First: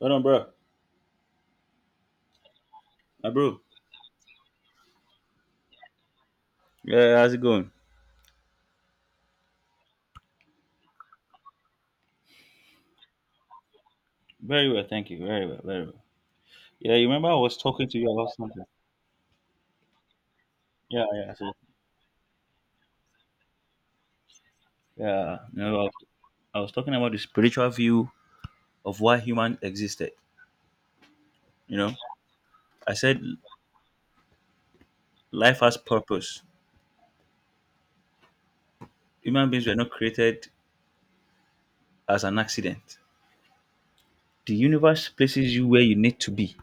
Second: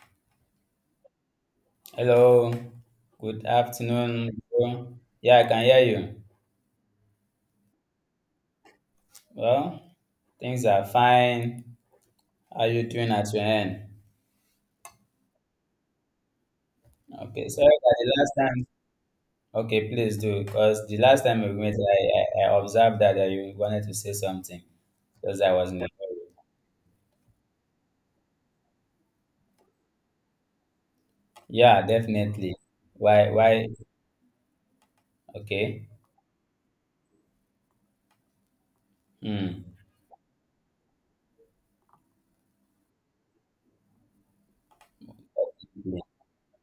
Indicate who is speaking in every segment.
Speaker 1: Hold on, bro.
Speaker 2: Hello,
Speaker 1: My
Speaker 2: good
Speaker 1: bro.
Speaker 2: afternoon, bro. Yeah, I can hear you.
Speaker 1: Yeah, how's it going?
Speaker 2: Well, things are fine. How you doing at your end?
Speaker 1: Very well, thank you. Very well, very well. Yeah, you remember I
Speaker 2: Okay,
Speaker 1: was
Speaker 2: sorry
Speaker 1: talking to
Speaker 2: that
Speaker 1: you
Speaker 2: the
Speaker 1: about
Speaker 2: last
Speaker 1: something.
Speaker 2: time. Okay, please do, because the
Speaker 1: Yeah,
Speaker 2: last
Speaker 1: yeah.
Speaker 2: time we
Speaker 1: So,
Speaker 2: met, I observed that you wanted to say something
Speaker 1: yeah,
Speaker 2: because I was in
Speaker 1: I
Speaker 2: the.
Speaker 1: was, I was talking about the spiritual view of why human existed. You
Speaker 2: Yeah,
Speaker 1: know,
Speaker 2: definitely.
Speaker 1: I said
Speaker 2: Why? Why?
Speaker 1: life has
Speaker 2: Okay.
Speaker 1: purpose. Human
Speaker 2: Hmm.
Speaker 1: beings were not created as an accident. The universe places you where you need to be.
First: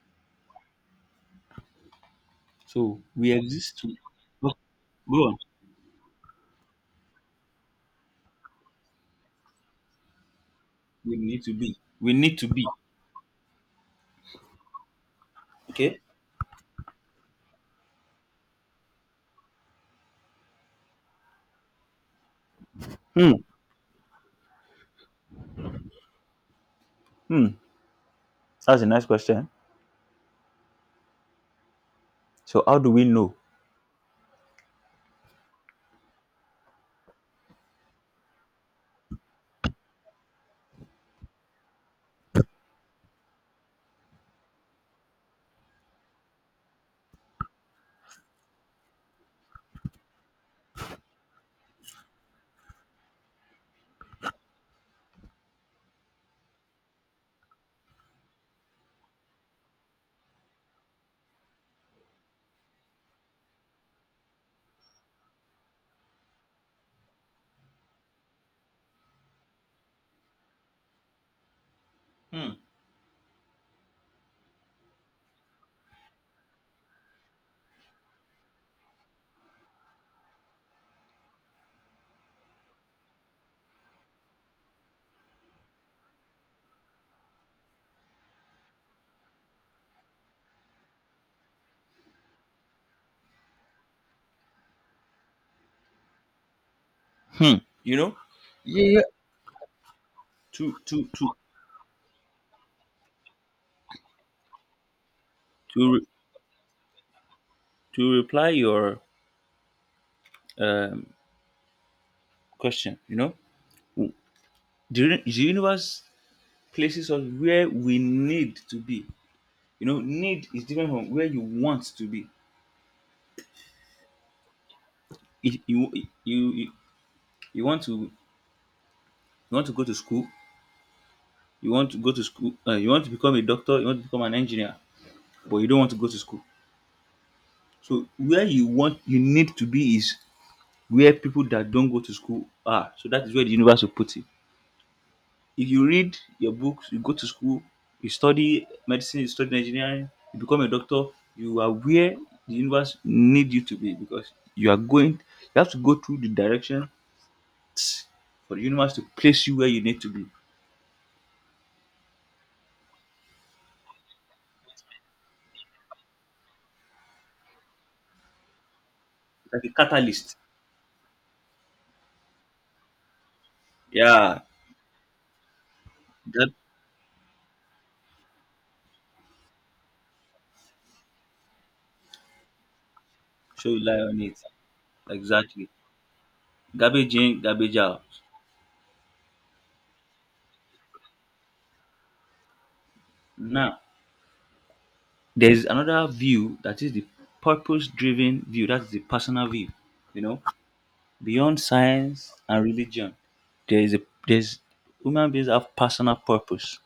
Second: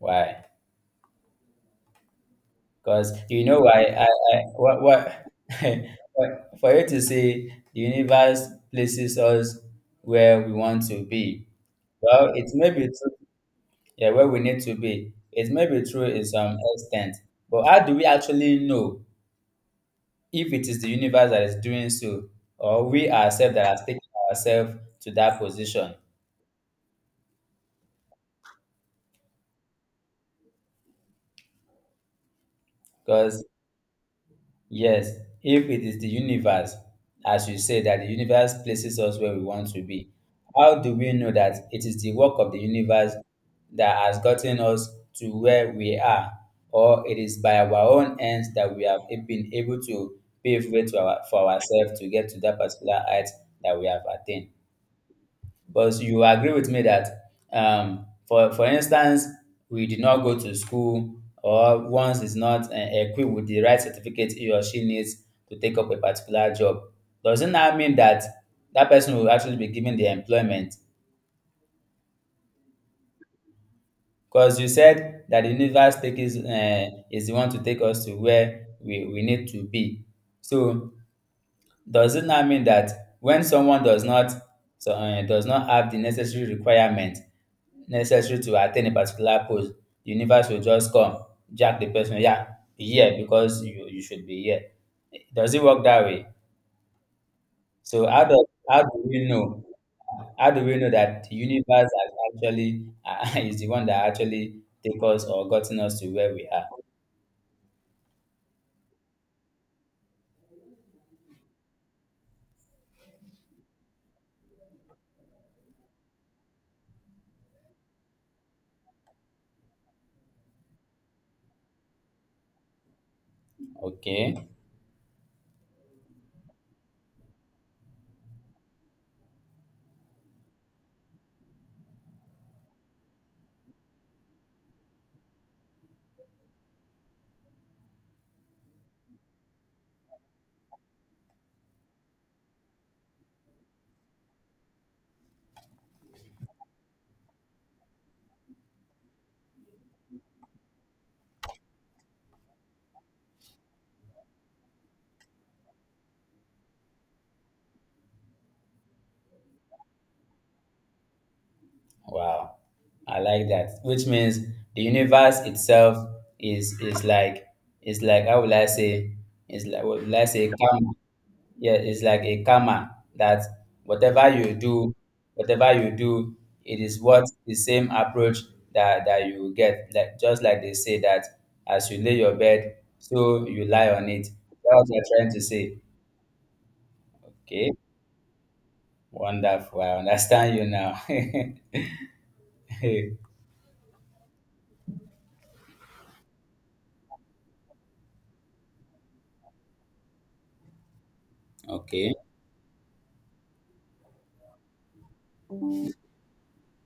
Speaker 2: Why?
Speaker 1: So
Speaker 2: Because
Speaker 1: we
Speaker 2: you know
Speaker 1: exist
Speaker 2: why
Speaker 1: to
Speaker 2: I
Speaker 1: go
Speaker 2: what
Speaker 1: go
Speaker 2: what
Speaker 1: on.
Speaker 2: for you to say the universe places us where we want to
Speaker 1: We need
Speaker 2: be.
Speaker 1: to be. We
Speaker 2: Well,
Speaker 1: need to
Speaker 2: it
Speaker 1: be.
Speaker 2: may be true, yeah, where we need to be. It may be
Speaker 1: Okay.
Speaker 2: true in some extent, but how do we actually know if it is the universe that is doing so, or we
Speaker 1: Hmm.
Speaker 2: ourselves that are taking ourselves to that position?
Speaker 1: Hmm. That's a nice question. So how do we know?
Speaker 2: Because yes, if it is the universe, as you say, that the universe places us where we want to be, how do we know that it is the work of the universe that has gotten us to where we are? Or it is by our own ends that we have been able to pave way to our, for ourselves to get to that particular height that we have attained? But you agree with me that, for instance, we did not go to school, or once is not equipped with the right certificate he or she needs to take up a particular job, doesn't that mean that that person will actually be given the employment?
Speaker 1: Hmm.
Speaker 2: Because you said that the universe take is the one to take us to where we need to be. So does it not mean that when someone does not does not have the necessary requirement necessary to attain a particular post, the universe will just come, jack the person, yeah, be here because you should be here. Does it work that way?
Speaker 1: Hmm. you
Speaker 2: So
Speaker 1: know
Speaker 2: how
Speaker 1: Yeah, yeah.
Speaker 2: do we know? How do we
Speaker 1: to
Speaker 2: know
Speaker 1: to
Speaker 2: that
Speaker 1: to
Speaker 2: the universe has actually is the one that actually take us or gotten
Speaker 1: to
Speaker 2: us
Speaker 1: re-
Speaker 2: to where we are?
Speaker 1: to reply your um, question w- the, the universe places us where we need to be. Need is different from where you want to be.
Speaker 2: Okay.
Speaker 1: If you you, you want to go to school, you want to become a doctor, you want to become an engineer, but you don't want to go to school. So where you need to be is where people that don't go to school are, so that is where the universe will put it. If you read your books, you go to school, you study medicine, you study engineering, you become a doctor, you are where the universe need you to be, because you are going, you have to go through the direction for the universe to place you where you need to be.
Speaker 2: Wow, I like that. Which means the universe itself is like is like how will I say
Speaker 1: Like
Speaker 2: is
Speaker 1: a
Speaker 2: like what will I
Speaker 1: catalyst.
Speaker 2: say karma? Yeah, it's like a karma that whatever
Speaker 1: Yeah.
Speaker 2: you do, whatever you do,
Speaker 1: That
Speaker 2: it is what the same approach that you will get. Like just like they say that as you lay your bed, so you
Speaker 1: show you
Speaker 2: lie
Speaker 1: lie
Speaker 2: on
Speaker 1: on
Speaker 2: it.
Speaker 1: it.
Speaker 2: That's what you're trying to
Speaker 1: Exactly.
Speaker 2: say.
Speaker 1: Garbage in,
Speaker 2: Okay,
Speaker 1: garbage out.
Speaker 2: wonderful. I understand you now.
Speaker 1: Now there's another view, that is the purpose driven view, that's the personal view, you know. Beyond
Speaker 2: Okay.
Speaker 1: science and religion, there is a there's human beings have personal purpose.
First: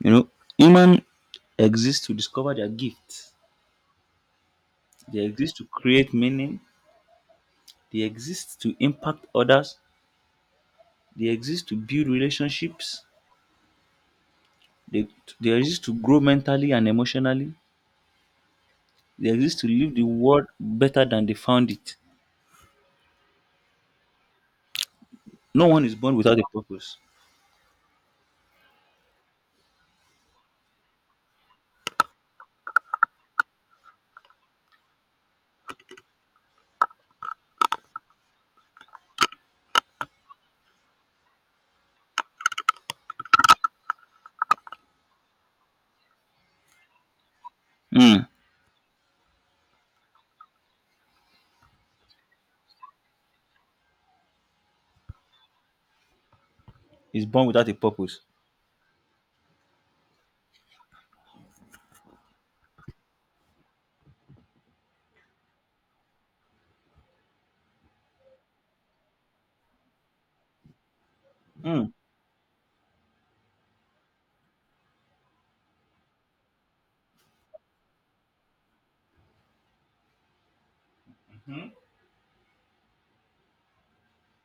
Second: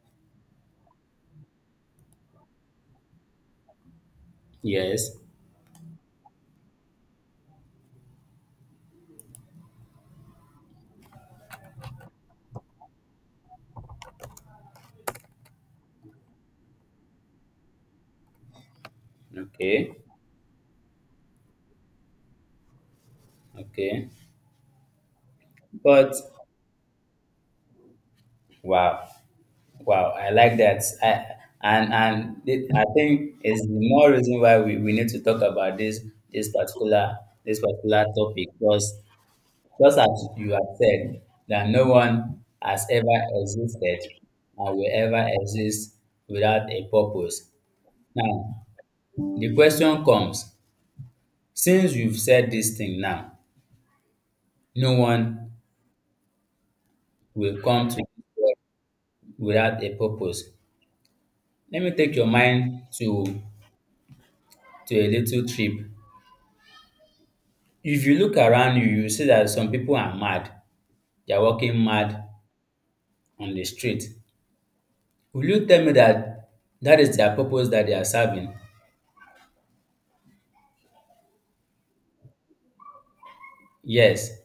Speaker 1: You know, human exist to discover their gifts.
Speaker 2: Yes.
Speaker 1: They exist to create meaning. They exist to impact others. They exist to build relationships. They, they exist to grow mentally and emotionally. They exist to leave
Speaker 2: Okay,
Speaker 1: the world better than they found it.
Speaker 2: okay.
Speaker 1: No one is
Speaker 2: But
Speaker 1: born without a purpose.
Speaker 2: wow, wow, I like that. I and it, I think it's the more reason why we need to talk about this this particular this particular topic because just as you have said that no one has ever existed and will ever exist without a purpose.
Speaker 1: Hmm.
Speaker 2: Now the question comes since you've said this thing now, no one
Speaker 1: Is born
Speaker 2: will
Speaker 1: without a
Speaker 2: come to
Speaker 1: purpose.
Speaker 2: this world without a purpose. Let me take your mind to a little trip. If you look around you, you see that some people are mad. They are walking
Speaker 1: Hmm.
Speaker 2: mad on the street. Will you tell me that that is their purpose that they are serving? Yes.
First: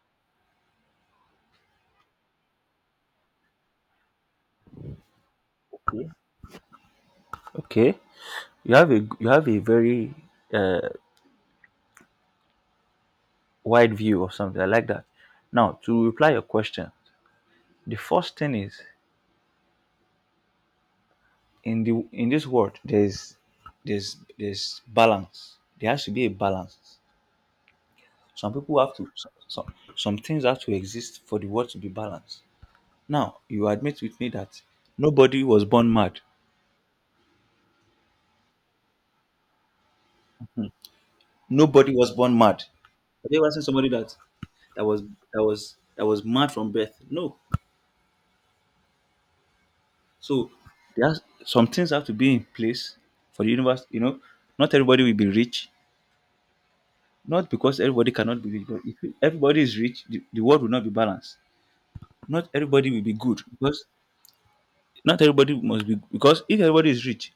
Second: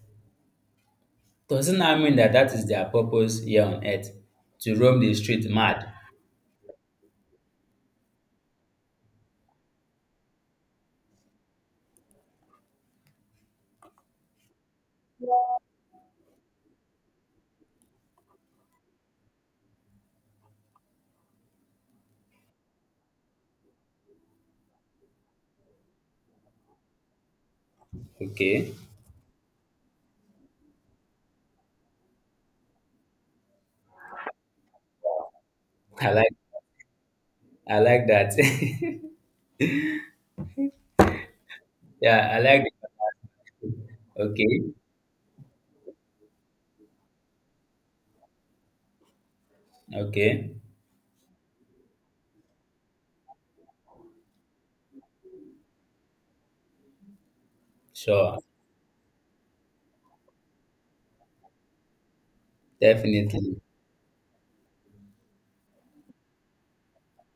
Speaker 2: Doesn't that mean that that is their purpose here on earth? To roam the street mad?
Speaker 1: Okay. Okay. You have a very uh, wide view or something. I like that. Now, to reply your question, the first thing is in this world there's balance. There has to be a balance. Some
Speaker 2: Okay.
Speaker 1: people have to some things have to exist for the world to be balanced. Now, you admit with me that nobody was born
Speaker 2: I
Speaker 1: mad.
Speaker 2: like I like that.
Speaker 1: Nobody was
Speaker 2: Yeah,
Speaker 1: born
Speaker 2: I
Speaker 1: mad.
Speaker 2: like that.
Speaker 1: Have you ever seen somebody that
Speaker 2: Okay.
Speaker 1: that was that was mad from birth? No. So
Speaker 2: Okay.
Speaker 1: there's some things have to be in place for the universe. You know, not everybody will be rich. Not because everybody
Speaker 2: Sure.
Speaker 1: cannot be rich, but if everybody is rich, the world will not be balanced. Not everybody will be good,
Speaker 2: Definitely.
Speaker 1: because not everybody must be, because if everybody is rich,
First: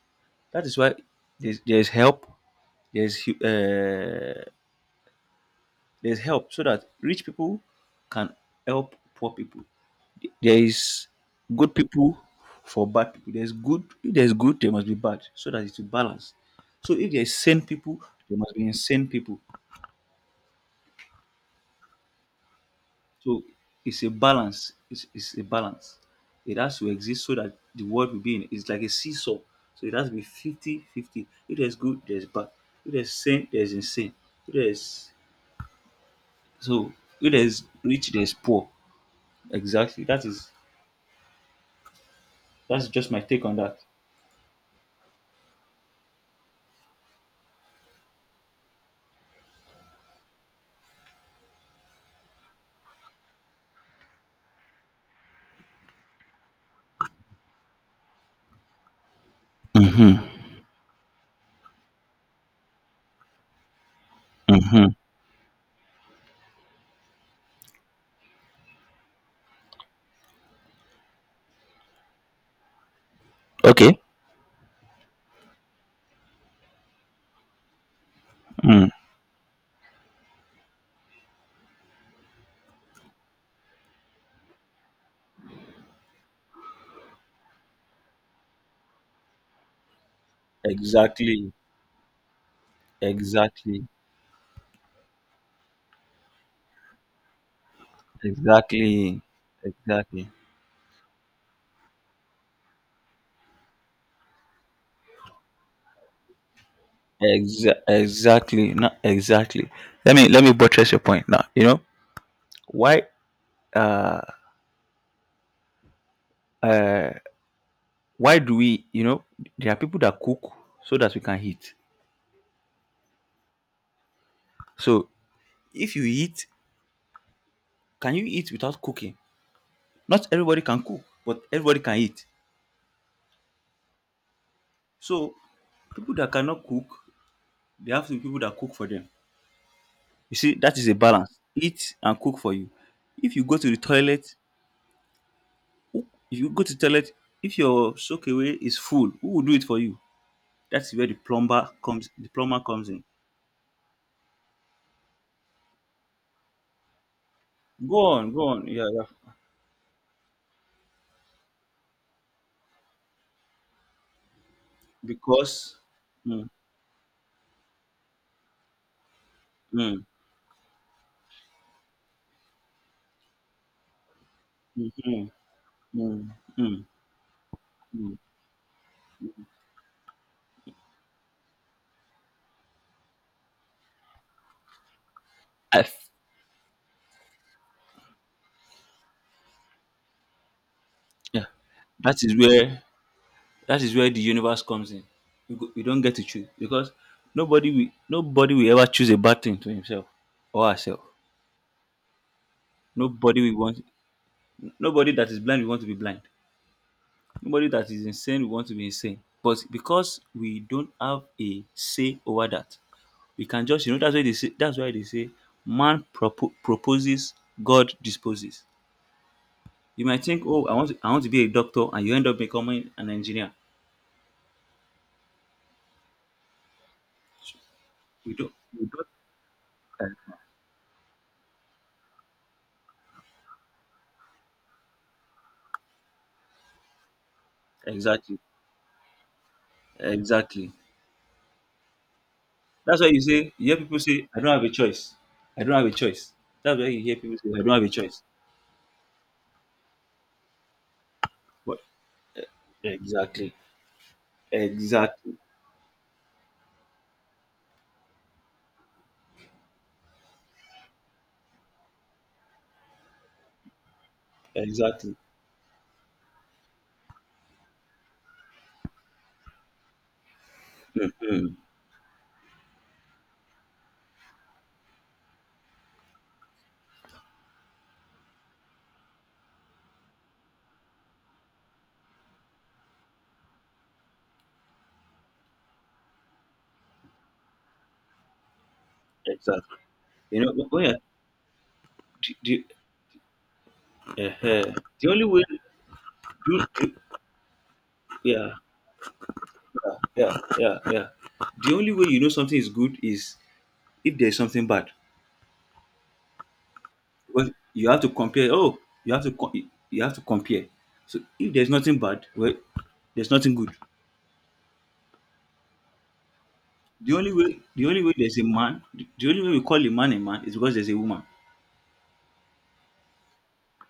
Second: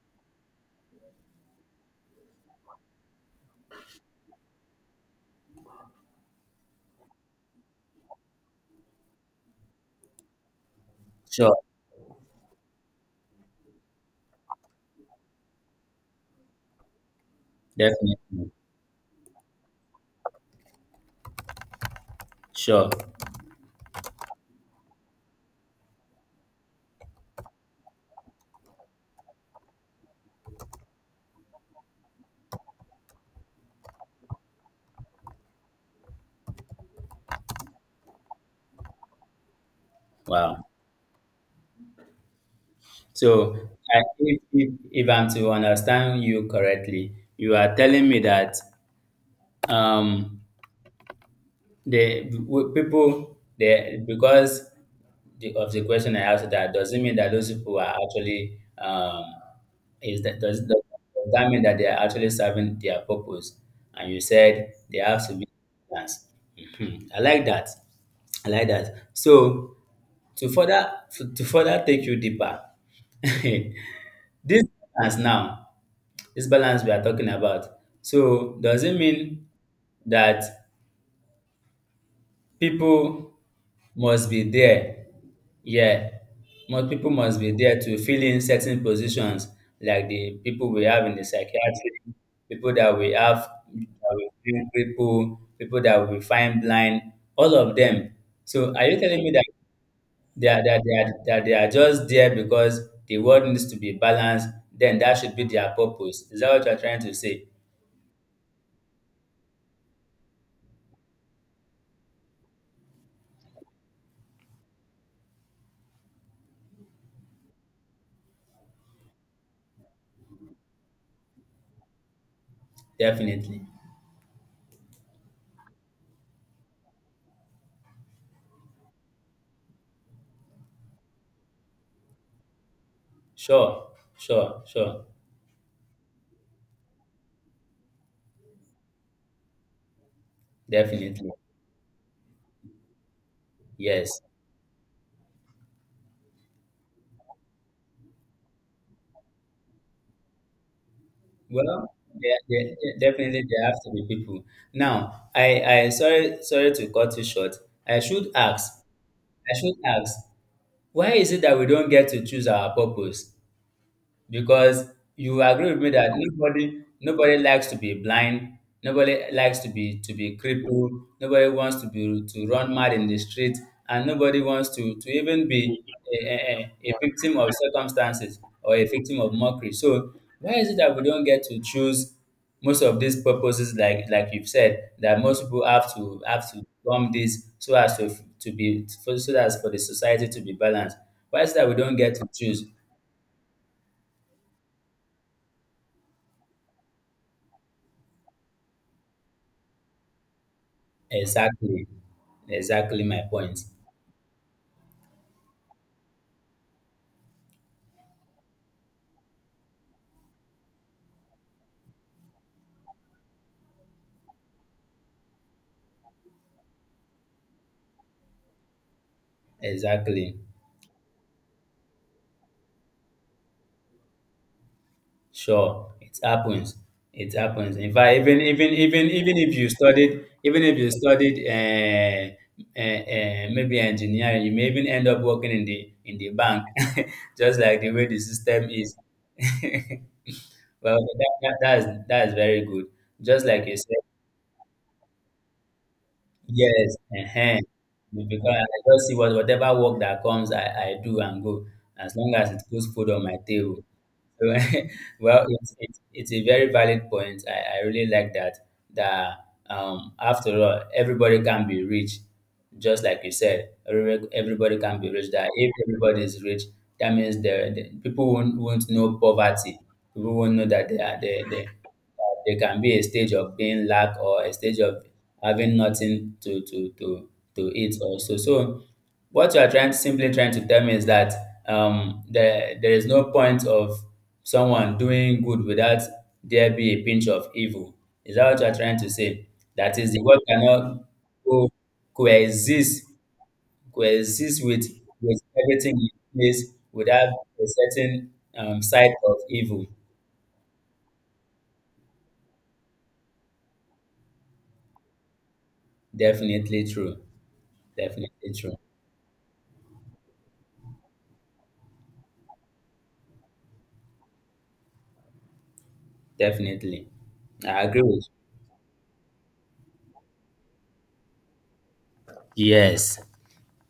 Speaker 1: that is why there's help. There's hu- uh, there's help so that rich people can help poor people. There is
Speaker 2: Sure.
Speaker 1: good people for bad people. There's good. If there's good, there must be bad, so that it's a balance. So if there's sane people, there
Speaker 2: Definitely.
Speaker 1: must be insane people.
Speaker 2: Sure.
Speaker 1: So it's a balance. It's a balance. It has to exist so that the world will be in. It's like a seesaw. So it has to be 50-50. 50. If there's good, there's bad. If there's sane, there's insane. If there's so if there's rich, there's poor. Exactly. That is
Speaker 2: Wow.
Speaker 1: that's just my take
Speaker 2: So,
Speaker 1: on that.
Speaker 2: I if if I'm to understand you correctly, you are telling me that um, the people they because the, of the question I asked that doesn't mean that those people are actually is that does that mean that they are actually serving their purpose? And you said they have to be balanced. Mhm. I like that. I like that. So to further to further take you deeper this balance now, this balance we are talking about. So does it mean that people must be there? Yeah, most people must be there to fill in certain positions, like the people we have in the
Speaker 1: Exactly.
Speaker 2: psychiatry, people that we have
Speaker 1: Exactly.
Speaker 2: that we find cripple, people that we find blind, all of them. So are you
Speaker 1: Exactly.
Speaker 2: telling me that
Speaker 1: Exactly.
Speaker 2: that they are just there because the world needs to be balanced, then that should be their purpose. Is that what you're trying to say?
Speaker 1: Exactly. Not exactly. Let me buttress your point now. You know why? Uh, uh, why do we? You know, there are people that cook so that we can eat.
Speaker 2: Definitely.
Speaker 1: So if you eat, can you eat without cooking? Not everybody can cook, but everybody can eat.
Speaker 2: Sure, sure.
Speaker 1: So people that cannot cook, they have to be people that cook for them. You see, that is a
Speaker 2: Definitely.
Speaker 1: balance. Eat and cook for you. If you go to the
Speaker 2: Yes.
Speaker 1: toilet. If you go to toilet, if your soak away is full, who will do it for you? That's where the plumber
Speaker 2: Well,
Speaker 1: comes. The plumber comes in.
Speaker 2: there- definitely there have to be people. Now, I sorry to cut you short. I
Speaker 1: Go
Speaker 2: should
Speaker 1: on, go on.
Speaker 2: ask,
Speaker 1: Yeah, yeah.
Speaker 2: I should ask, why is it that we don't get to choose our purpose? Because you agree
Speaker 1: Because,
Speaker 2: with me that
Speaker 1: mm,
Speaker 2: nobody likes to be blind, nobody likes
Speaker 1: mm,
Speaker 2: to be crippled, nobody wants to be to run mad in the street, and nobody wants to
Speaker 1: mm,
Speaker 2: even be
Speaker 1: mm, mm,
Speaker 2: a victim of
Speaker 1: mm.
Speaker 2: circumstances or a victim of mockery. So why is it that we don't get to choose most of these purposes, like you've said that most people
Speaker 1: I
Speaker 2: have
Speaker 1: f-
Speaker 2: to form this so as to be so that for the society to be balanced, why
Speaker 1: yeah.
Speaker 2: is it that we don't get
Speaker 1: That
Speaker 2: to
Speaker 1: is
Speaker 2: choose?
Speaker 1: where that is where the universe comes in. You, go, you don't get to choose because nobody will ever choose a bad thing to himself or herself.
Speaker 2: Exactly. Exactly my
Speaker 1: Nobody will
Speaker 2: point.
Speaker 1: want nobody that is blind will want to be blind. Nobody that is insane We want to be insane. But because we don't have a say over that, we can just that's why they say man proposes, God disposes. You might
Speaker 2: Exactly.
Speaker 1: think, oh, I want to be a doctor, and you end up becoming an engineer.
Speaker 2: Sure. It happens. It happens. In fact,
Speaker 1: You don't. You don't.
Speaker 2: even if you studied maybe engineering, you may even end up working in the bank, just like the way the
Speaker 1: Exactly.
Speaker 2: system is.
Speaker 1: Exactly.
Speaker 2: Well, that is very good.
Speaker 1: That's why you
Speaker 2: Just
Speaker 1: say
Speaker 2: like
Speaker 1: you hear
Speaker 2: you said,
Speaker 1: people say, I don't have a choice. I don't have a choice. That's why
Speaker 2: yes,
Speaker 1: you hear people say, I
Speaker 2: ehen.
Speaker 1: don't have a choice.
Speaker 2: Because I just see what whatever work that comes, I do and go
Speaker 1: But
Speaker 2: as long as it puts food on my
Speaker 1: exactly,
Speaker 2: table. So,
Speaker 1: exactly,
Speaker 2: well, it's a very valid point. I really like that. That after all, everybody can be rich. Just like you said, every- everybody can be
Speaker 1: exactly.
Speaker 2: rich. That if everybody is rich, that means the people won't know poverty. People won't know that
Speaker 1: Mhm.
Speaker 2: they that there can be a stage of being lack or a stage of having nothing to to eat also. So what you are trying simply trying to tell me is that there is no point of someone doing good without there be a pinch of evil, is that what you are trying to say,
Speaker 1: Exactly.
Speaker 2: that is the world
Speaker 1: You know,
Speaker 2: cannot co-
Speaker 1: the,
Speaker 2: coexist,
Speaker 1: the, eh,
Speaker 2: coexist
Speaker 1: eh, the only
Speaker 2: with
Speaker 1: way,
Speaker 2: everything in place
Speaker 1: you,
Speaker 2: without a certain
Speaker 1: yeah,
Speaker 2: side of evil?
Speaker 1: yeah. The only way you know something is good is if there's something bad.
Speaker 2: Definitely true.
Speaker 1: Because you have to compare.
Speaker 2: Definitely true.
Speaker 1: Oh, you have to co- you have to compare. So if there's nothing bad, well, there's nothing good.
Speaker 2: Definitely. I
Speaker 1: The
Speaker 2: agree
Speaker 1: only way
Speaker 2: with
Speaker 1: there's a man, the only way we call a man is because there's a woman.
Speaker 2: you, yes.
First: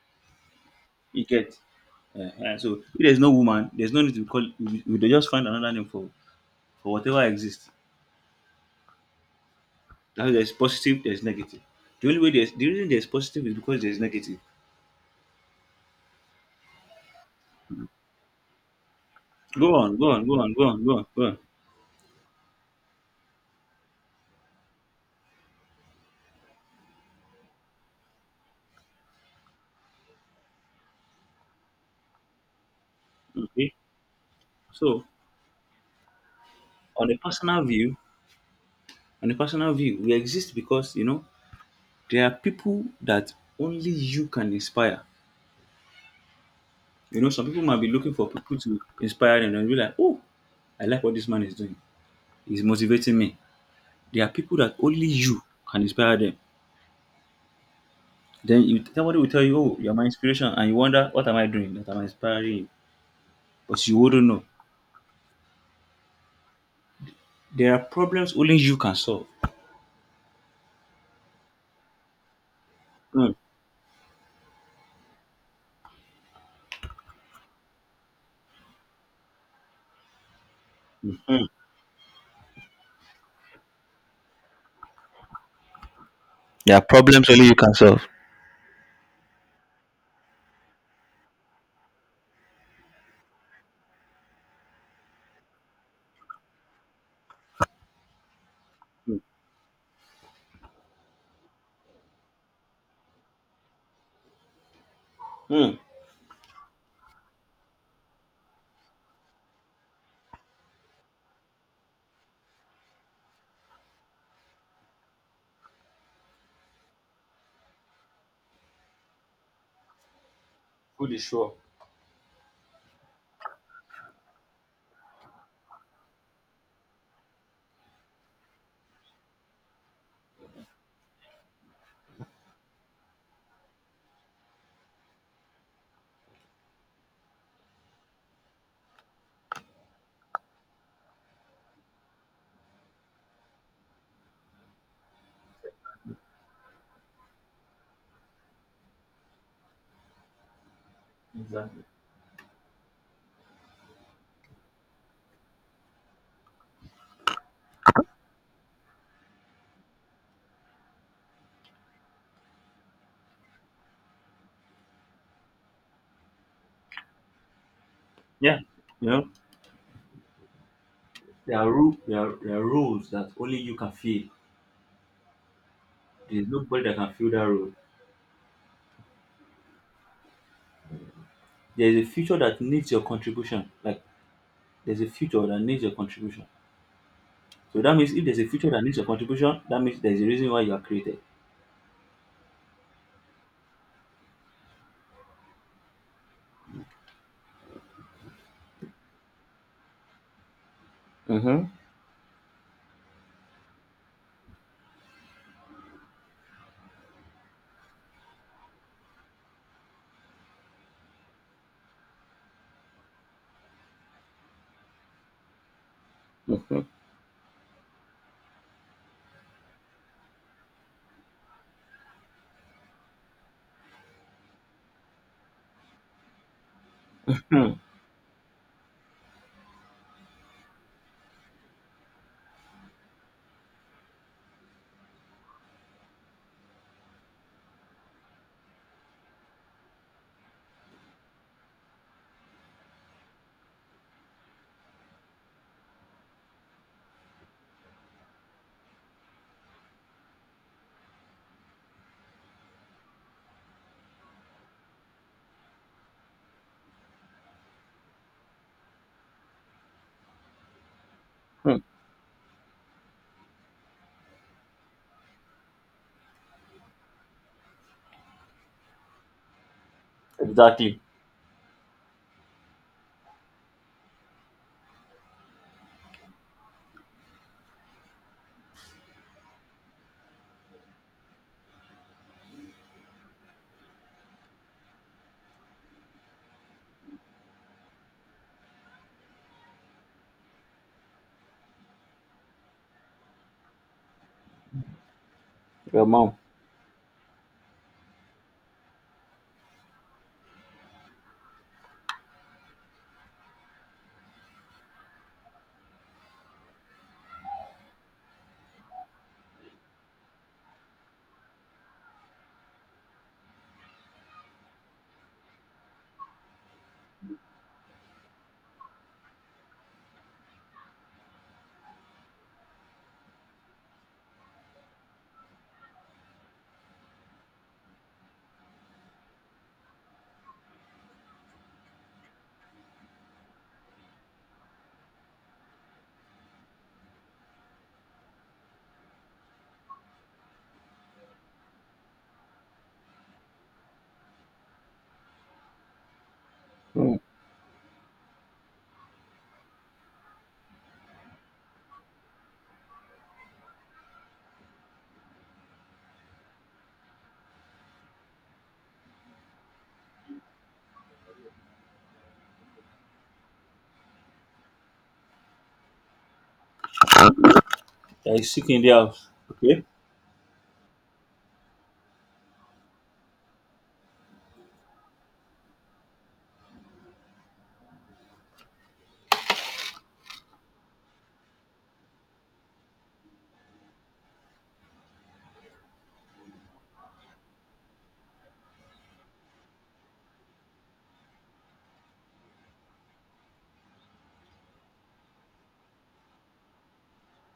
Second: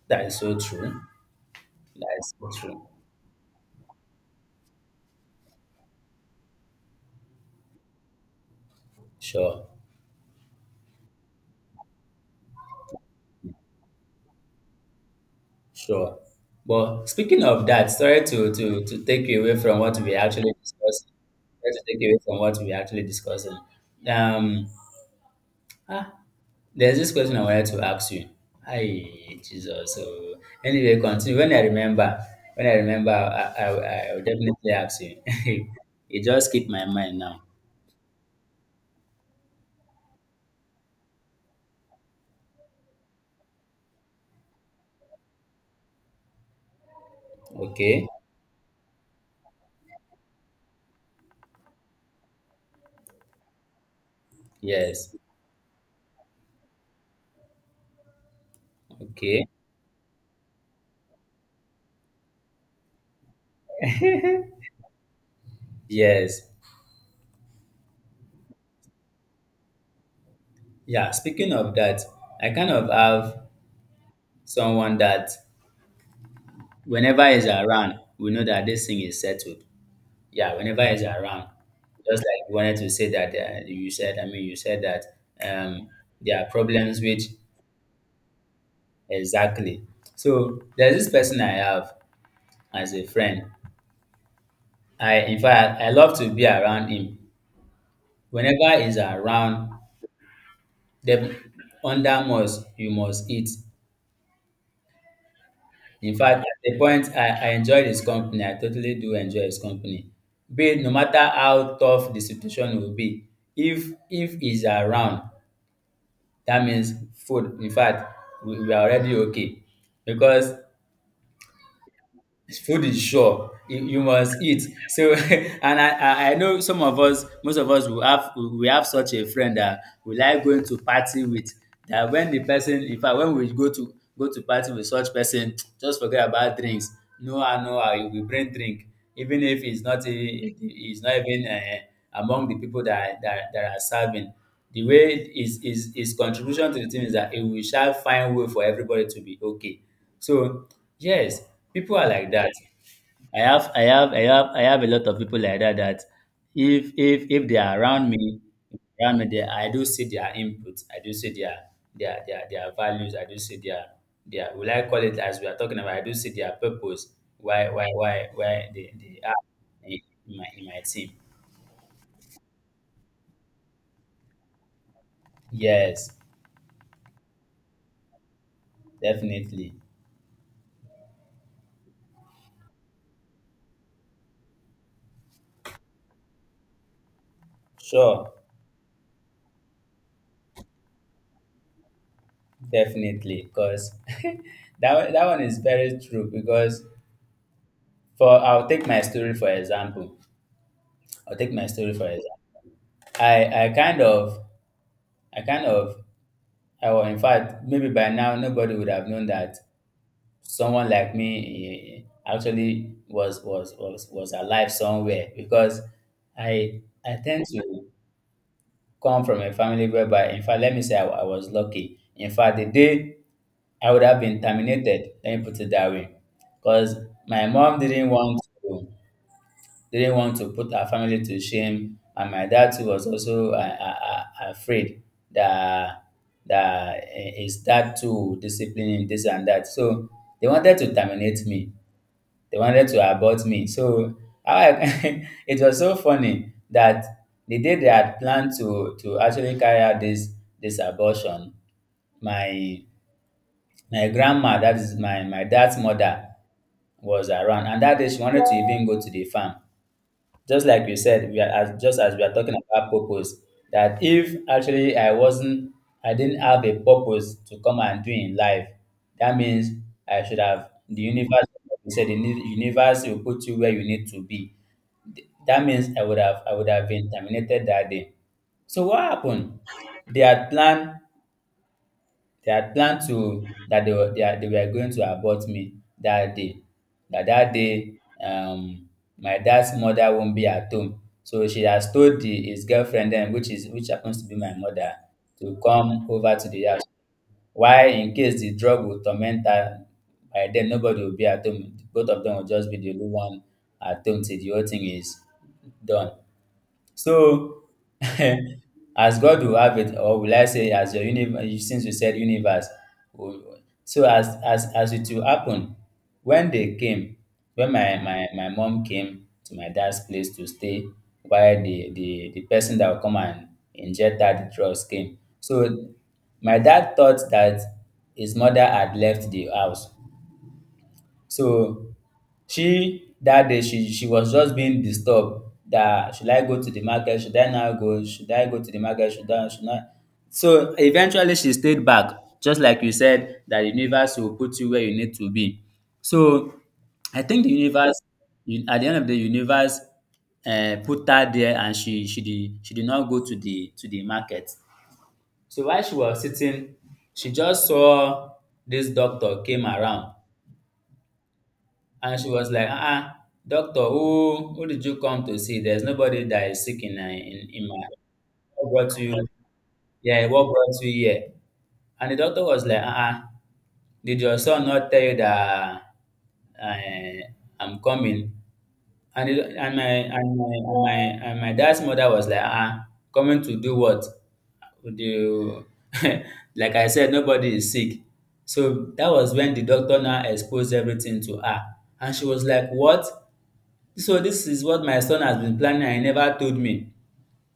Speaker 2: That is so true.
Speaker 1: You get.
Speaker 2: That is so
Speaker 1: So
Speaker 2: true.
Speaker 1: if there's no woman, there's no need to call. We just find another name for whatever exists.
Speaker 2: Sure.
Speaker 1: Now there's positive, there's negative. The reason there's positive is because there's negative.
Speaker 2: Sure. Well, speaking of that, sorry to take you away
Speaker 1: Go
Speaker 2: from
Speaker 1: on,
Speaker 2: what
Speaker 1: go
Speaker 2: we
Speaker 1: on, go on,
Speaker 2: actually
Speaker 1: go on, go on,
Speaker 2: discussed.
Speaker 1: go on.
Speaker 2: Sorry to take you away from what we actually discussing. Um, ah, there's this question I wanted to ask you. Hi, Jesus. So anyway, continue. When I remember,
Speaker 1: Okay.
Speaker 2: I will definitely ask
Speaker 1: So
Speaker 2: you. It just keep my
Speaker 1: on a
Speaker 2: mind now.
Speaker 1: personal view, on a personal view, we exist because there are people that only you can inspire. You know, some people might be
Speaker 2: Okay.
Speaker 1: looking for people to inspire them and be like, oh, I like what this man is doing. He's motivating me. There are people that only
Speaker 2: Yes.
Speaker 1: you can inspire them. Then you somebody will tell
Speaker 2: Okay.
Speaker 1: you, oh, you're my inspiration, and you wonder what am I doing that I'm inspiring you. But you wouldn't know.
Speaker 2: Yes.
Speaker 1: There are problems only you can solve.
Speaker 2: Yeah. Speaking of that, I kind of
Speaker 1: Mm,
Speaker 2: have someone that whenever he's around, we know that this thing is settled. Yeah, whenever he's
Speaker 1: mm,
Speaker 2: around, just like you wanted to say that you said. I mean, you said that um, there are
Speaker 1: yeah.
Speaker 2: problems which exactly. So there's this person I have as a friend. I in fact I love to be around him. Whenever he's around, the under must you must eat.
Speaker 1: Mm.
Speaker 2: In fact, at a point, I enjoyed his company. I totally do enjoy his company. But no matter how tough the situation will be, if he's around, that means food. In fact, we are already okay. Because
Speaker 1: Food is sure.
Speaker 2: food is sure, you must eat so. And I know some of us, most of us will have we have such a friend that we like going to party with, that when the person in fact when we go to party with such person just forget about drinks, no how you will bring drink, even if it's not a, it's not even among the people that are serving. The way his contribution to the team is that he will shall find way for everybody to be okay. So yes,
Speaker 1: Exactly.
Speaker 2: people are like that. I have a lot of people like that that if they are around me they, I do see their input, I do see their values, I do see their will I call it as we are talking about, I do see their purpose,
Speaker 1: Yeah.
Speaker 2: why
Speaker 1: You
Speaker 2: they
Speaker 1: know?
Speaker 2: are in my team.
Speaker 1: There are, rules. There are roles that only you can fill.
Speaker 2: Yes,
Speaker 1: There's nobody that can fill that role.
Speaker 2: definitely.
Speaker 1: There is a future that needs your contribution. Like, there's a future that needs your contribution. So that means if
Speaker 2: Sure,
Speaker 1: there's a future that needs your contribution, that means there's a reason why you are created.
Speaker 2: definitely. Because that one is very true because for I'll take my story for example. I'll take my story for example. I kind of I kind of I well, in fact maybe by now nobody would have known that someone like me actually was alive somewhere because I tend to come from a family whereby in fact let me say I was lucky. In fact the day I would have been terminated. Let me put it that way, because my
Speaker 1: Hmm.
Speaker 2: mom didn't want to, didn't want to put her family to shame, and my dad too was also afraid that that his dad too would discipline him, this and that. So they wanted to terminate me. They wanted to abort me. So it was so funny that the day they had planned to actually carry out this this abortion, my my grandma, that is my dad's mother, was around, and that day she wanted to even go to the farm just like you said, we are, as
Speaker 1: Mm.
Speaker 2: just as we are talking about purpose, that if actually I wasn't, I didn't have a purpose to come and do in life, that means I should have
Speaker 1: Exactly.
Speaker 2: the universe. Like you said, the universe will put you where you need to be. That means I would have been terminated that day. So what happened? They had planned They had planned to that they were going to abort me that day. That day, um, my dad's mother won't be at home, so she has told the, his girlfriend then, which is which happens to be my mother, to
Speaker 1: Your
Speaker 2: come
Speaker 1: mom.
Speaker 2: over to the house. Why, in case the drug will torment her, by then nobody will be at home. Both of them will just be the only one at home till the whole thing is done. So, as God will have it, or will I say, as your universe, since you said universe, will- so as it will happen, when they came, when my mom came to my dad's place to stay, while the person that will come and inject that drugs came, so my dad thought that his mother had left the house. So she was just being disturbed, dat should I go to the market, should I not go, should I go to the market, should I. So eventually she stayed back, just like you said, dat the universe will put you where you need to be. So
Speaker 1: Hmm.
Speaker 2: I think the universe, at the end of the universe put her there, and she did, she did not go to the market. So while she was sitting, she just saw dis doctor came around. And she was like, ah, uh doctor, who did you come to see? There's nobody that is sick in my,
Speaker 1: That is sick in
Speaker 2: what
Speaker 1: the
Speaker 2: brought you,
Speaker 1: house. Okay.
Speaker 2: yeah, what brought you here? And the doctor was like, uh-uh, did your son not tell you that uh, I'm coming? And it, and my and my and my and my dad's mother was like, ah, coming to do what? Would you? Like I said, nobody is sick. So that was when the doctor now exposed everything to her. And she was like, what? So this is what my son has been planning and he never told me.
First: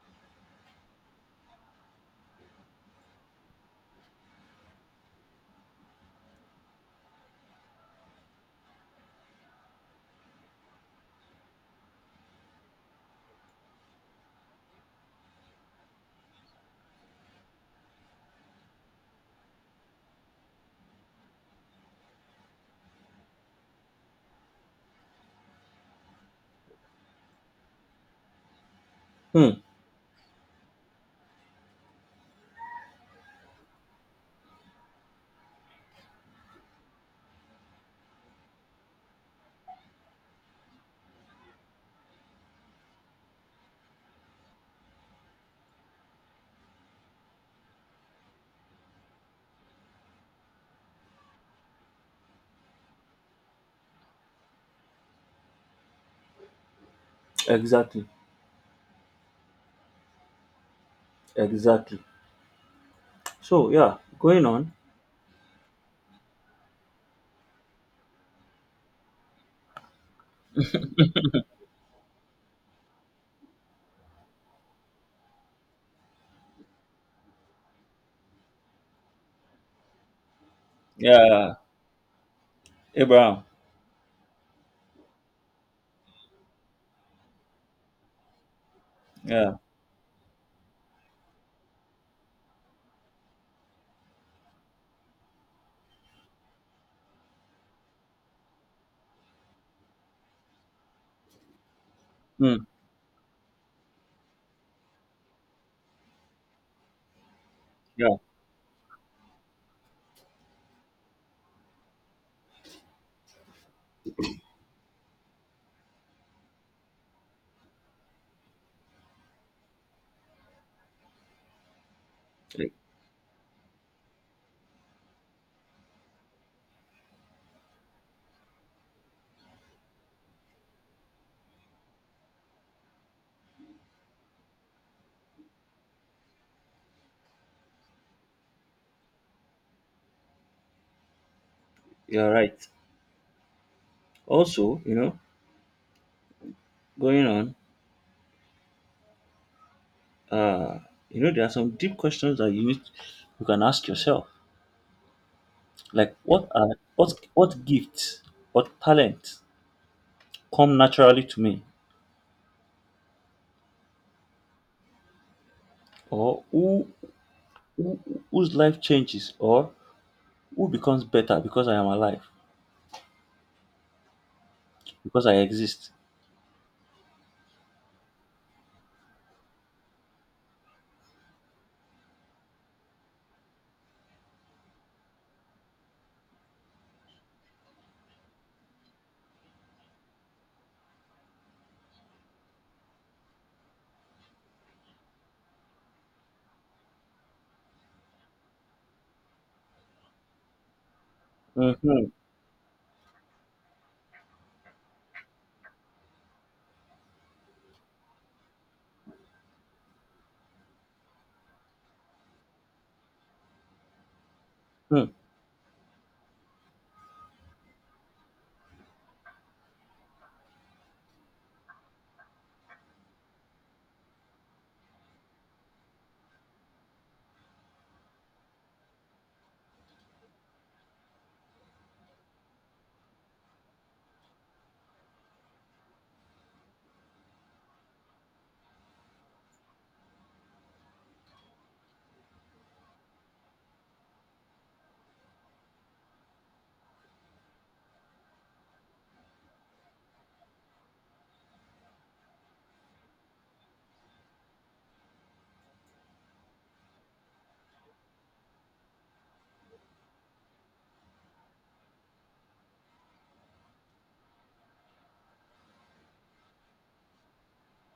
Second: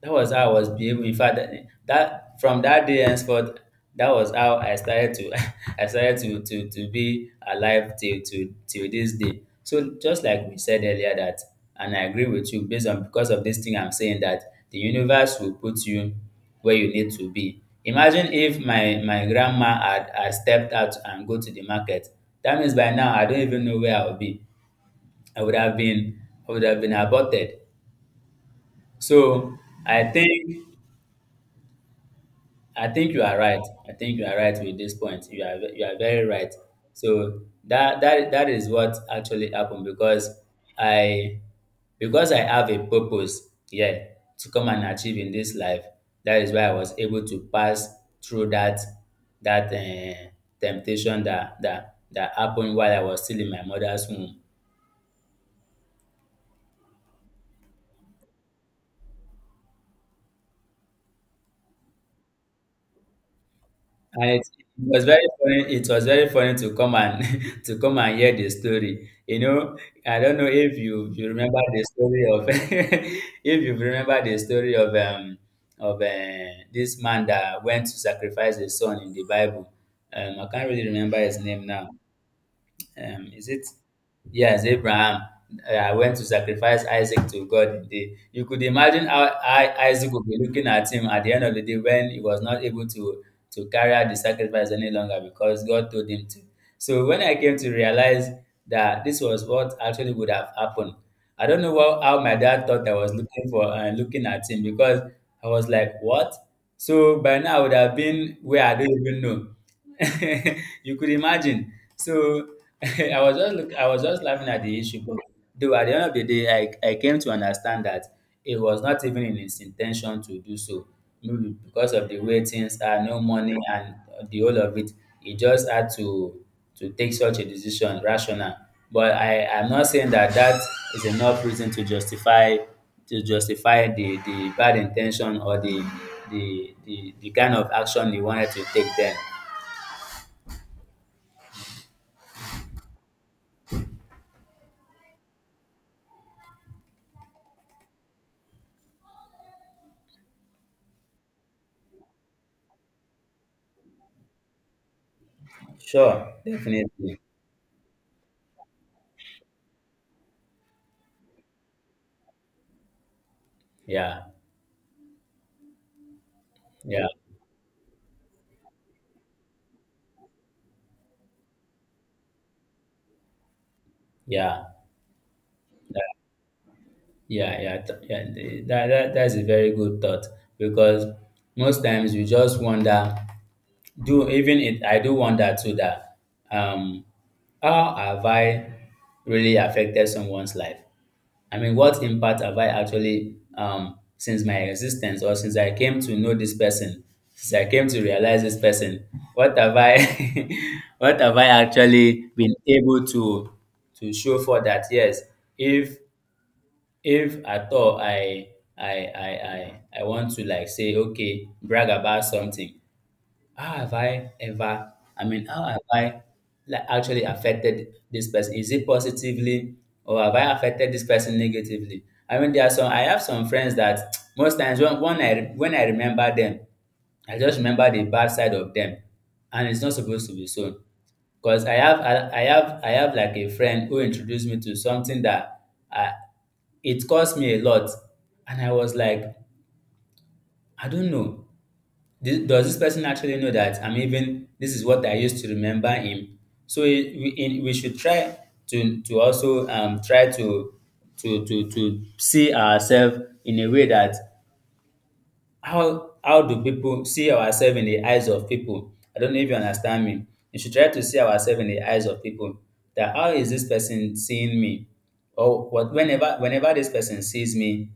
Speaker 2: That was how I was behaving. In fact, that, that from that day henceforth, that was how I started to I started to be alive till to till till this day. So just like we said earlier that, and I agree with you, based on because of this thing I'm saying, that the universe will put you where you need to be. Imagine if my grandma had, had stepped out and go to the market. That means by now I don't even know where I would be. I would have been I would have been aborted.
Speaker 1: Hmm.
Speaker 2: So I think, I think you are right. I think you are right with this point. You are, you are very right. So that is what actually happened because I, because I have a purpose, yeah, to come and achieve in this life. That is why I was able to pass through that that temptation that that happened while I was still in my mother's womb.
Speaker 1: Exactly. Exactly. So, yeah,
Speaker 2: And it,
Speaker 1: going on.
Speaker 2: it was very funny. It was very funny to come and to come and hear the story. You know, I don't know if you remember the story of if you remember the story of this man that went to sacrifice his son in the Bible. I can't really remember his
Speaker 1: Yeah.
Speaker 2: name now,
Speaker 1: Abraham.
Speaker 2: is it? Yes, Abraham. I went to sacrifice Isaac to God. In the, you could imagine how
Speaker 1: Yeah.
Speaker 2: I, Isaac would be looking at him at the end of the day when he was not able to carry out the sacrifice any longer because God told him to. So when I came to realize that this was what actually would have happened, I don't know what, how my
Speaker 1: Mm.
Speaker 2: dad thought I was looking for and looking at him, because I was like, what? So by now I would have
Speaker 1: Yeah.
Speaker 2: been where I don't even know. You could imagine. So I was just look, I was just laughing at the issue, but though at the end of the day, I came to understand that it was not even in his intention to do so. Maybe because of the way
Speaker 1: Like,
Speaker 2: things are, no money and the whole of it, he just had to take such a decision, rational. But I'm not saying that that is enough reason to justify the bad intention or the kind of action he wanted to take then.
Speaker 1: you're right. Also, you know, going on, uh, you know, there are some deep questions that you need, you can ask yourself. Like,
Speaker 2: Sure,
Speaker 1: what are what
Speaker 2: definitely.
Speaker 1: what gifts, what talent come naturally to me,
Speaker 2: Yeah,
Speaker 1: or
Speaker 2: yeah,
Speaker 1: who whose life changes, or who becomes better because I am alive,
Speaker 2: yeah,
Speaker 1: because I exist.
Speaker 2: yeah, yeah, yeah. th- yeah the- that, that that's a very good thought because most times you just wonder. Do even it? I do wonder too that um, how have I really affected someone's life? I mean, what impact have I actually since my existence or since I came to know this person, since I came to realize this person, what have I what have I
Speaker 1: Mm-hmm.
Speaker 2: actually been able to show for that? Yes, if if at all I want to like say okay, brag about something, how have I ever,
Speaker 1: Mm,
Speaker 2: I mean, how have I like actually affected this person? Is it positively or have I affected this person negatively? I mean, there are some, I have some friends that most times when I, when I remember them, I just remember the bad side of them, and it's not supposed to be so. Because I have like a friend who introduced me to something that I, it cost me a lot, and I was like, I don't know. Does this person actually know that I'm even, this is what I used to remember him? So we should try to also try to, to see ourselves in a way that how do people see ourselves in the eyes of people? I don't know if you understand me. You should try to see ourselves in the eyes of people. That how is this person seeing me? Or what, whenever, whenever this person sees me,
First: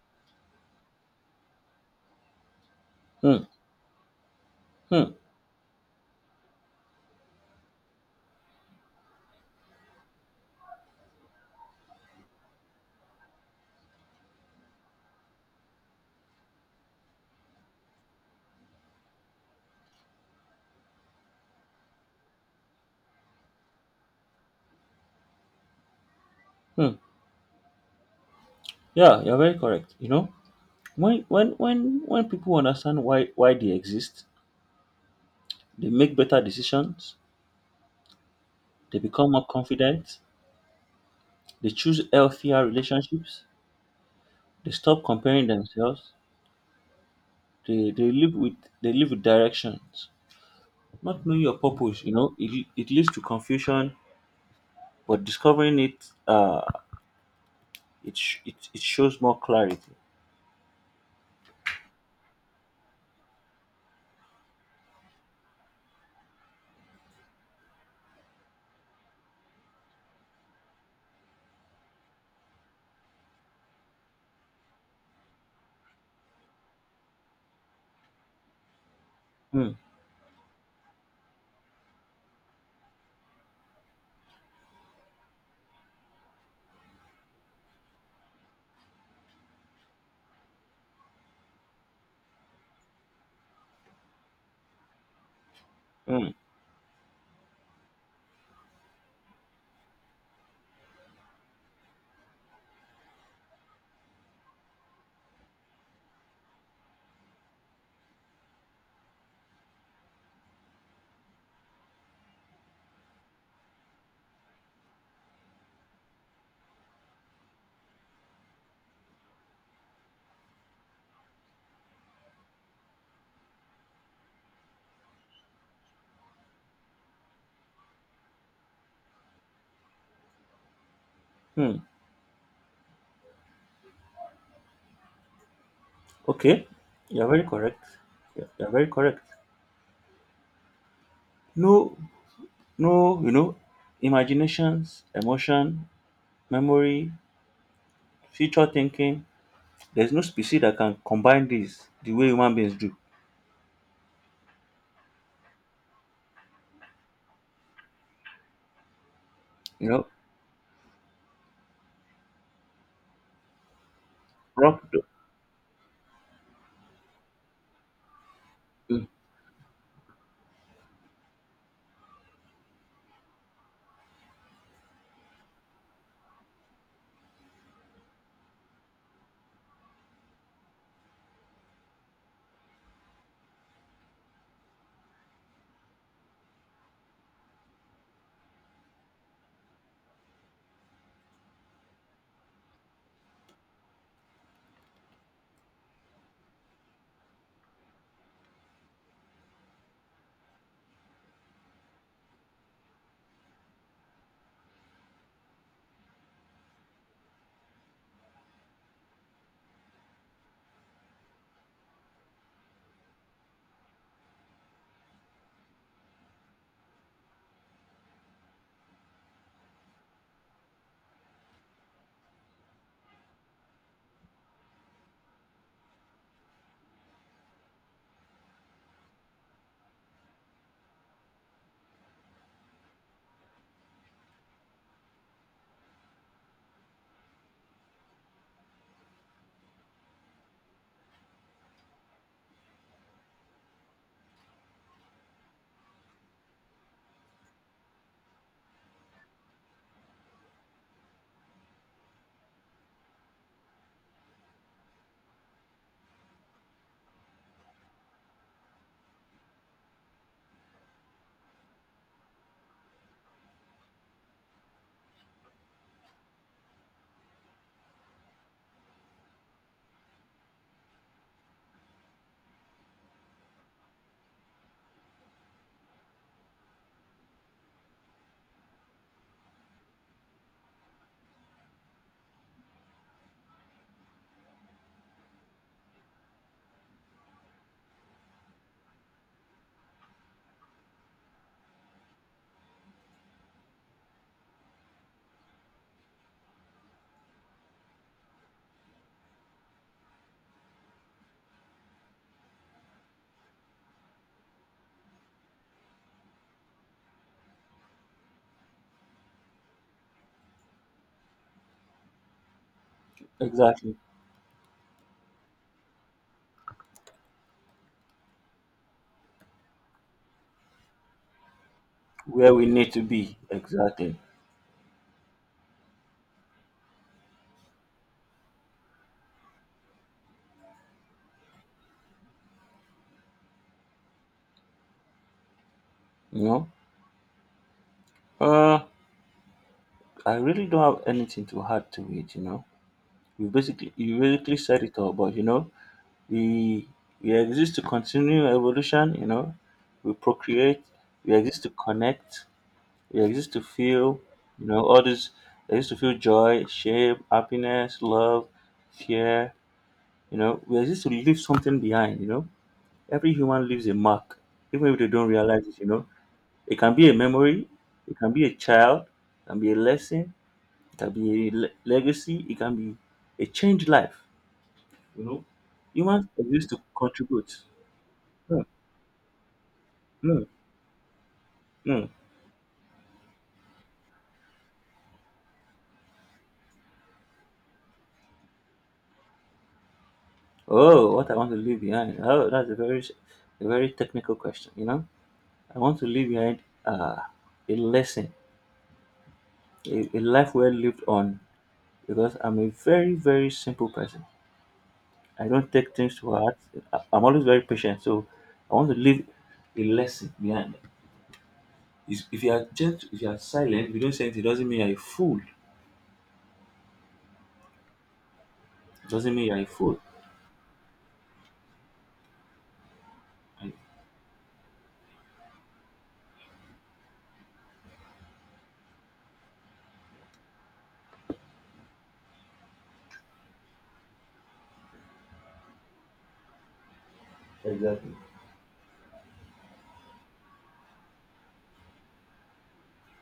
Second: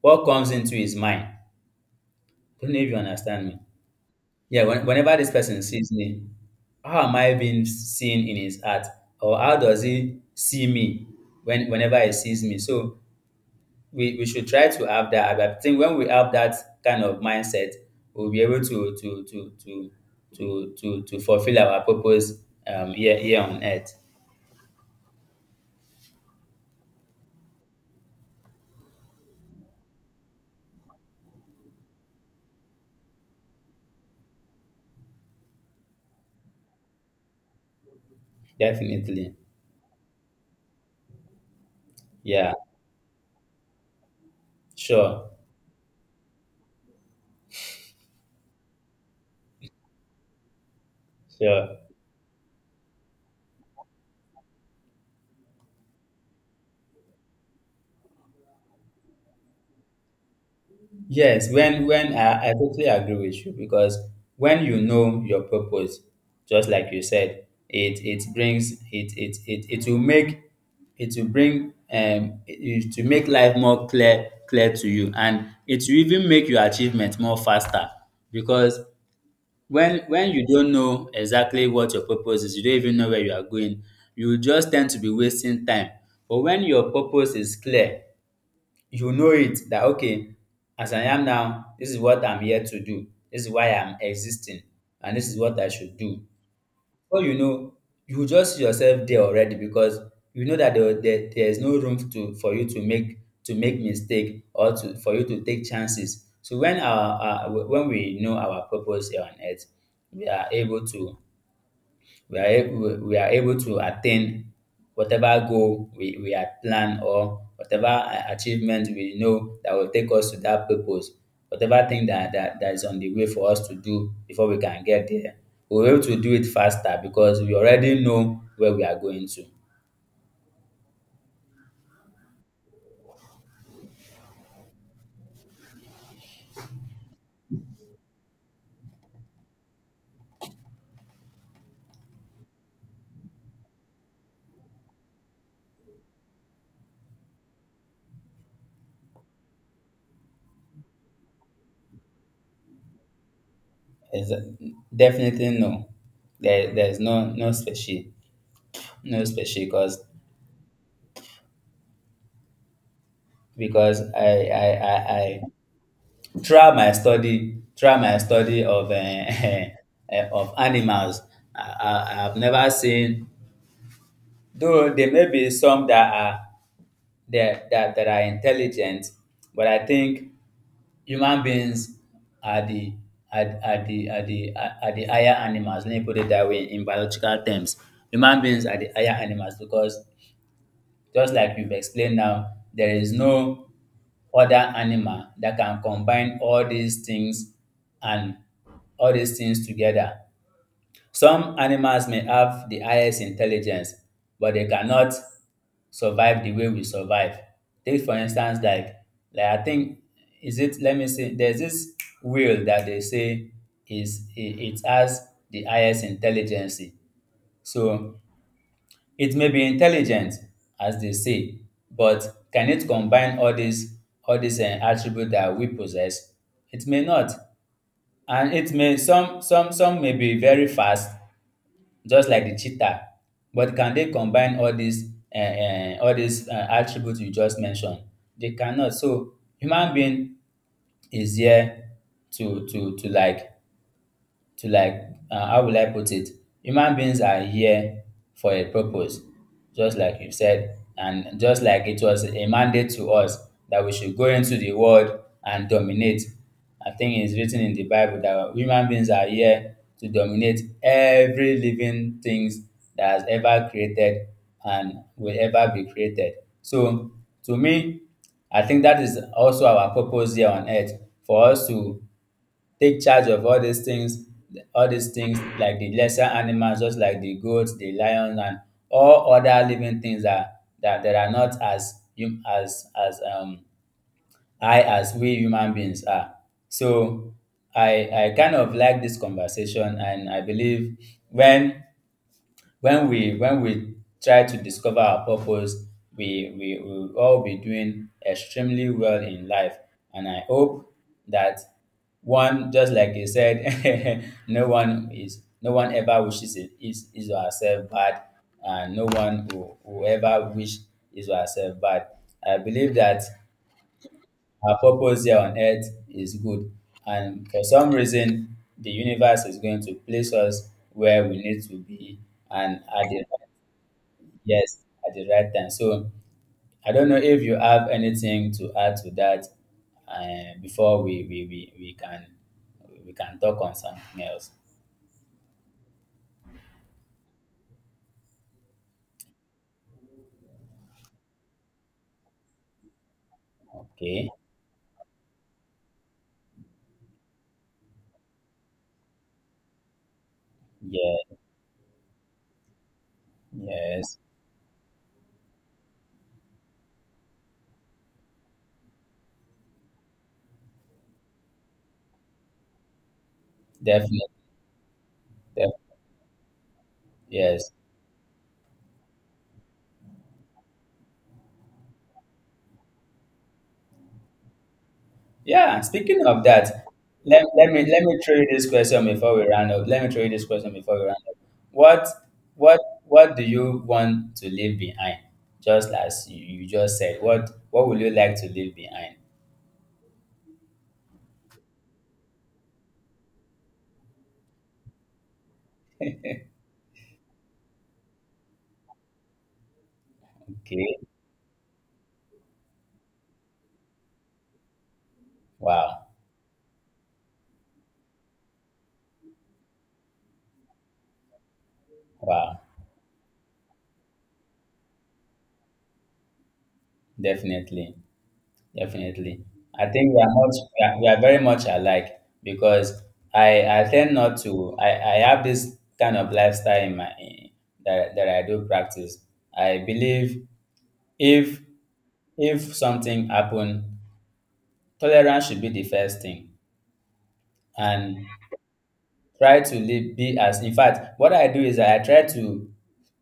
Speaker 2: what comes into his mind? I don't know if you
Speaker 1: mm,
Speaker 2: understand me. Yeah, when,
Speaker 1: mm,
Speaker 2: whenever this person sees me, how am I being seen in his heart? Or how does he see me when whenever he sees me? So we should try to have that. I think when we have that kind of mindset, we'll be able to fulfill our purpose here here on earth.
Speaker 1: mm. Yeah, you're very correct. You know, when people understand why they exist, they make better decisions, they become
Speaker 2: Definitely.
Speaker 1: more confident, they choose
Speaker 2: Yeah,
Speaker 1: healthier relationships, they stop
Speaker 2: sure,
Speaker 1: comparing themselves, they, they live with they live with directions. Not knowing your
Speaker 2: sure.
Speaker 1: purpose, you know, it leads to confusion, but discovering it it shows more clarity.
Speaker 2: Yes, when I totally agree with you because when you know your purpose, just like you said, it brings it it will make, it will bring it, it will make life more clear clear to you and it will even make your achievement more faster because
Speaker 1: Hmm.
Speaker 2: when you don't know exactly what your purpose is, you don't even know where you are going, you just tend to be wasting time. But when your purpose is clear, you know it that okay, as I am now, this is what I'm here to do. This is why I'm existing, and this is what I should do.
Speaker 1: Hmm.
Speaker 2: But you know, you just see yourself there already because you know that there is no room to for you to make mistake or to for you to take chances. So when we know our purpose here on earth, we are able to we are able to attain whatever goal we had planned or whatever achievement we know that will take us to that purpose, whatever thing that is on the way for us to do before we can get there. We're able to do it faster because we already know where we are going to.
Speaker 1: Hmm. Okay. You're very correct. You're very correct. No no, you know, imaginations, emotion, memory, future thinking, there's no species that can combine this the way human beings do.
Speaker 2: Is definitely no. There's no special no special cause.
Speaker 1: Nope.
Speaker 2: because I I
Speaker 1: Rock the-
Speaker 2: I, I throughout my study of
Speaker 1: mm,
Speaker 2: of animals, I have never seen, though there may be some that are that are intelligent, but I think human beings are the are are the are the are the higher animals, let me put it that way, in biological terms. Human beings are the higher animals because, just like you've explained, now there is no other animal that can combine all these things and all these things together. Some animals may have the highest intelligence, but they cannot survive the way we survive. Take for instance, like I think, is it, let me see. There's this whale that they say, is it, it has the highest intelligence. So it may be intelligent, as they say, but can it combine all these attributes that we possess? It may not, and it may, some may be very fast, just like the cheetah. But can they combine all these attributes you just mentioned? They cannot. So human being is here to to to like to like how will I put it? Human beings are here for a purpose, just like you said, and just like it was a mandate to us that we should go into the world and dominate. I think it's written in the Bible that human beings are here to dominate every living things that has ever created and will ever be created. So to me, I think that is also our purpose here on earth, for us to take charge of all these things, all these things, like the lesser animals, just like the goats, the lions, and all other living things that are not as as high as we human beings are. So I kind of like this conversation, and I believe when when we try to discover our purpose, we will all be doing extremely well in life. And I hope that, one, just like you said, no one is, no one ever wishes it is or herself bad, and no one will ever wish is or herself bad. I believe that
Speaker 1: exactly
Speaker 2: our purpose here on earth is good, and for some reason the universe is going to place us where we need to be
Speaker 1: where we
Speaker 2: and
Speaker 1: need to
Speaker 2: at the —
Speaker 1: be. Exactly.
Speaker 2: yes, at the right time. So I don't know if you have anything to add to that before we can talk on something else.
Speaker 1: You know? Uh, I really don't have anything to add to it, you know. You
Speaker 2: Okay.
Speaker 1: basically said it all, but you know, we we exist to continue evolution, you know, we procreate, we
Speaker 2: Yeah.
Speaker 1: exist to connect, we exist to
Speaker 2: Yes.
Speaker 1: feel, you know, all this we exist to feel joy, shame, happiness, love, fear. You know, we exist to leave something behind, you know. Every human leaves a
Speaker 2: Definitely.
Speaker 1: mark, even if they don't realize
Speaker 2: Def-
Speaker 1: it, you know. It can be a memory,
Speaker 2: yes.
Speaker 1: it can be a child, it can be a lesson, it can be a legacy, it can be a changed life, you know.
Speaker 2: Yeah. Speaking
Speaker 1: Humans
Speaker 2: of
Speaker 1: exist to
Speaker 2: that,
Speaker 1: contribute.
Speaker 2: let me throw you
Speaker 1: Mm,
Speaker 2: this question before we round up. Let me throw you
Speaker 1: mm,
Speaker 2: this question before we round up.
Speaker 1: mm.
Speaker 2: What what what do you want to leave behind? Just as you just said, what would you like to leave behind?
Speaker 1: Oh, what I want to leave behind. Oh, that's a very technical question, you know. I want to leave behind a lesson, a life well
Speaker 2: Okay.
Speaker 1: lived on, because I'm a very, very simple person. I don't take
Speaker 2: Wow.
Speaker 1: things to heart. I'm always very patient, so I want to leave a lesson behind. If you
Speaker 2: Wow.
Speaker 1: are gentle, if you are silent, if you don't say anything, it doesn't mean you're a fool.
Speaker 2: Definitely,
Speaker 1: It doesn't
Speaker 2: definitely.
Speaker 1: mean you're a
Speaker 2: I
Speaker 1: fool.
Speaker 2: think we are we are very much alike because I tend not to, I have this kind of lifestyle in my that I do practice. I believe, if if something happen, tolerance should be the first thing,
Speaker 1: Exactly.
Speaker 2: and try to live, be as, in fact, what I do is I try to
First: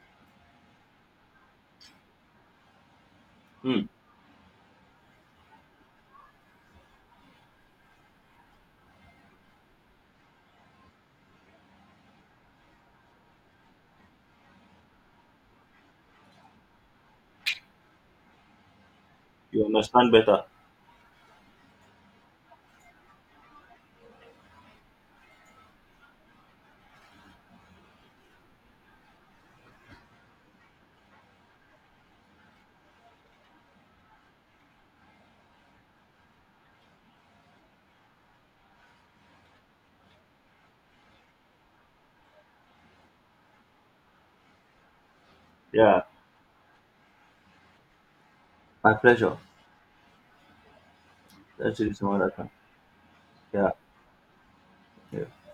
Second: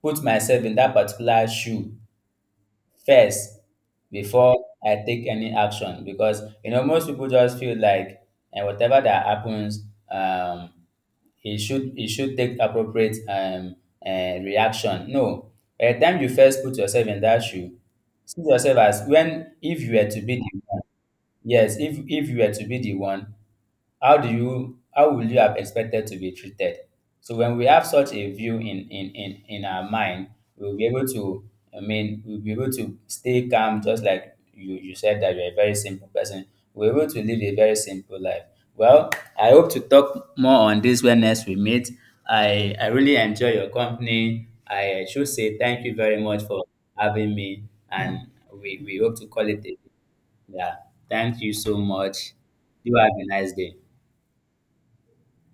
Speaker 2: put myself in that particular shoe first
Speaker 1: Hmm.
Speaker 2: before I take any action. Because, you know, most people just feel like, and whatever that happens, um, he should take appropriate reaction. No, by the time you first put yourself in that shoe, see yourself as, when
Speaker 1: You
Speaker 2: if you were
Speaker 1: understand
Speaker 2: to be
Speaker 1: better.
Speaker 2: the one. Yes, if you were to be the one, how do you, how will you have expected to be treated? So when we have such a view in in our mind, we'll be able to, I mean, we'll be able to stay calm. Just like you said that you're a very simple person, we're able to live a very simple life. Well, I hope to talk more on this when next we meet. I really enjoy your company. I should say thank you
Speaker 1: Yeah.
Speaker 2: very much for having me, and
Speaker 1: My
Speaker 2: we hope to
Speaker 1: pleasure.
Speaker 2: call it a, yeah, thank you
Speaker 1: Let's
Speaker 2: so
Speaker 1: do this another
Speaker 2: much.
Speaker 1: time.
Speaker 2: You have a nice
Speaker 1: Yeah.
Speaker 2: day.
Speaker 1: Yeah.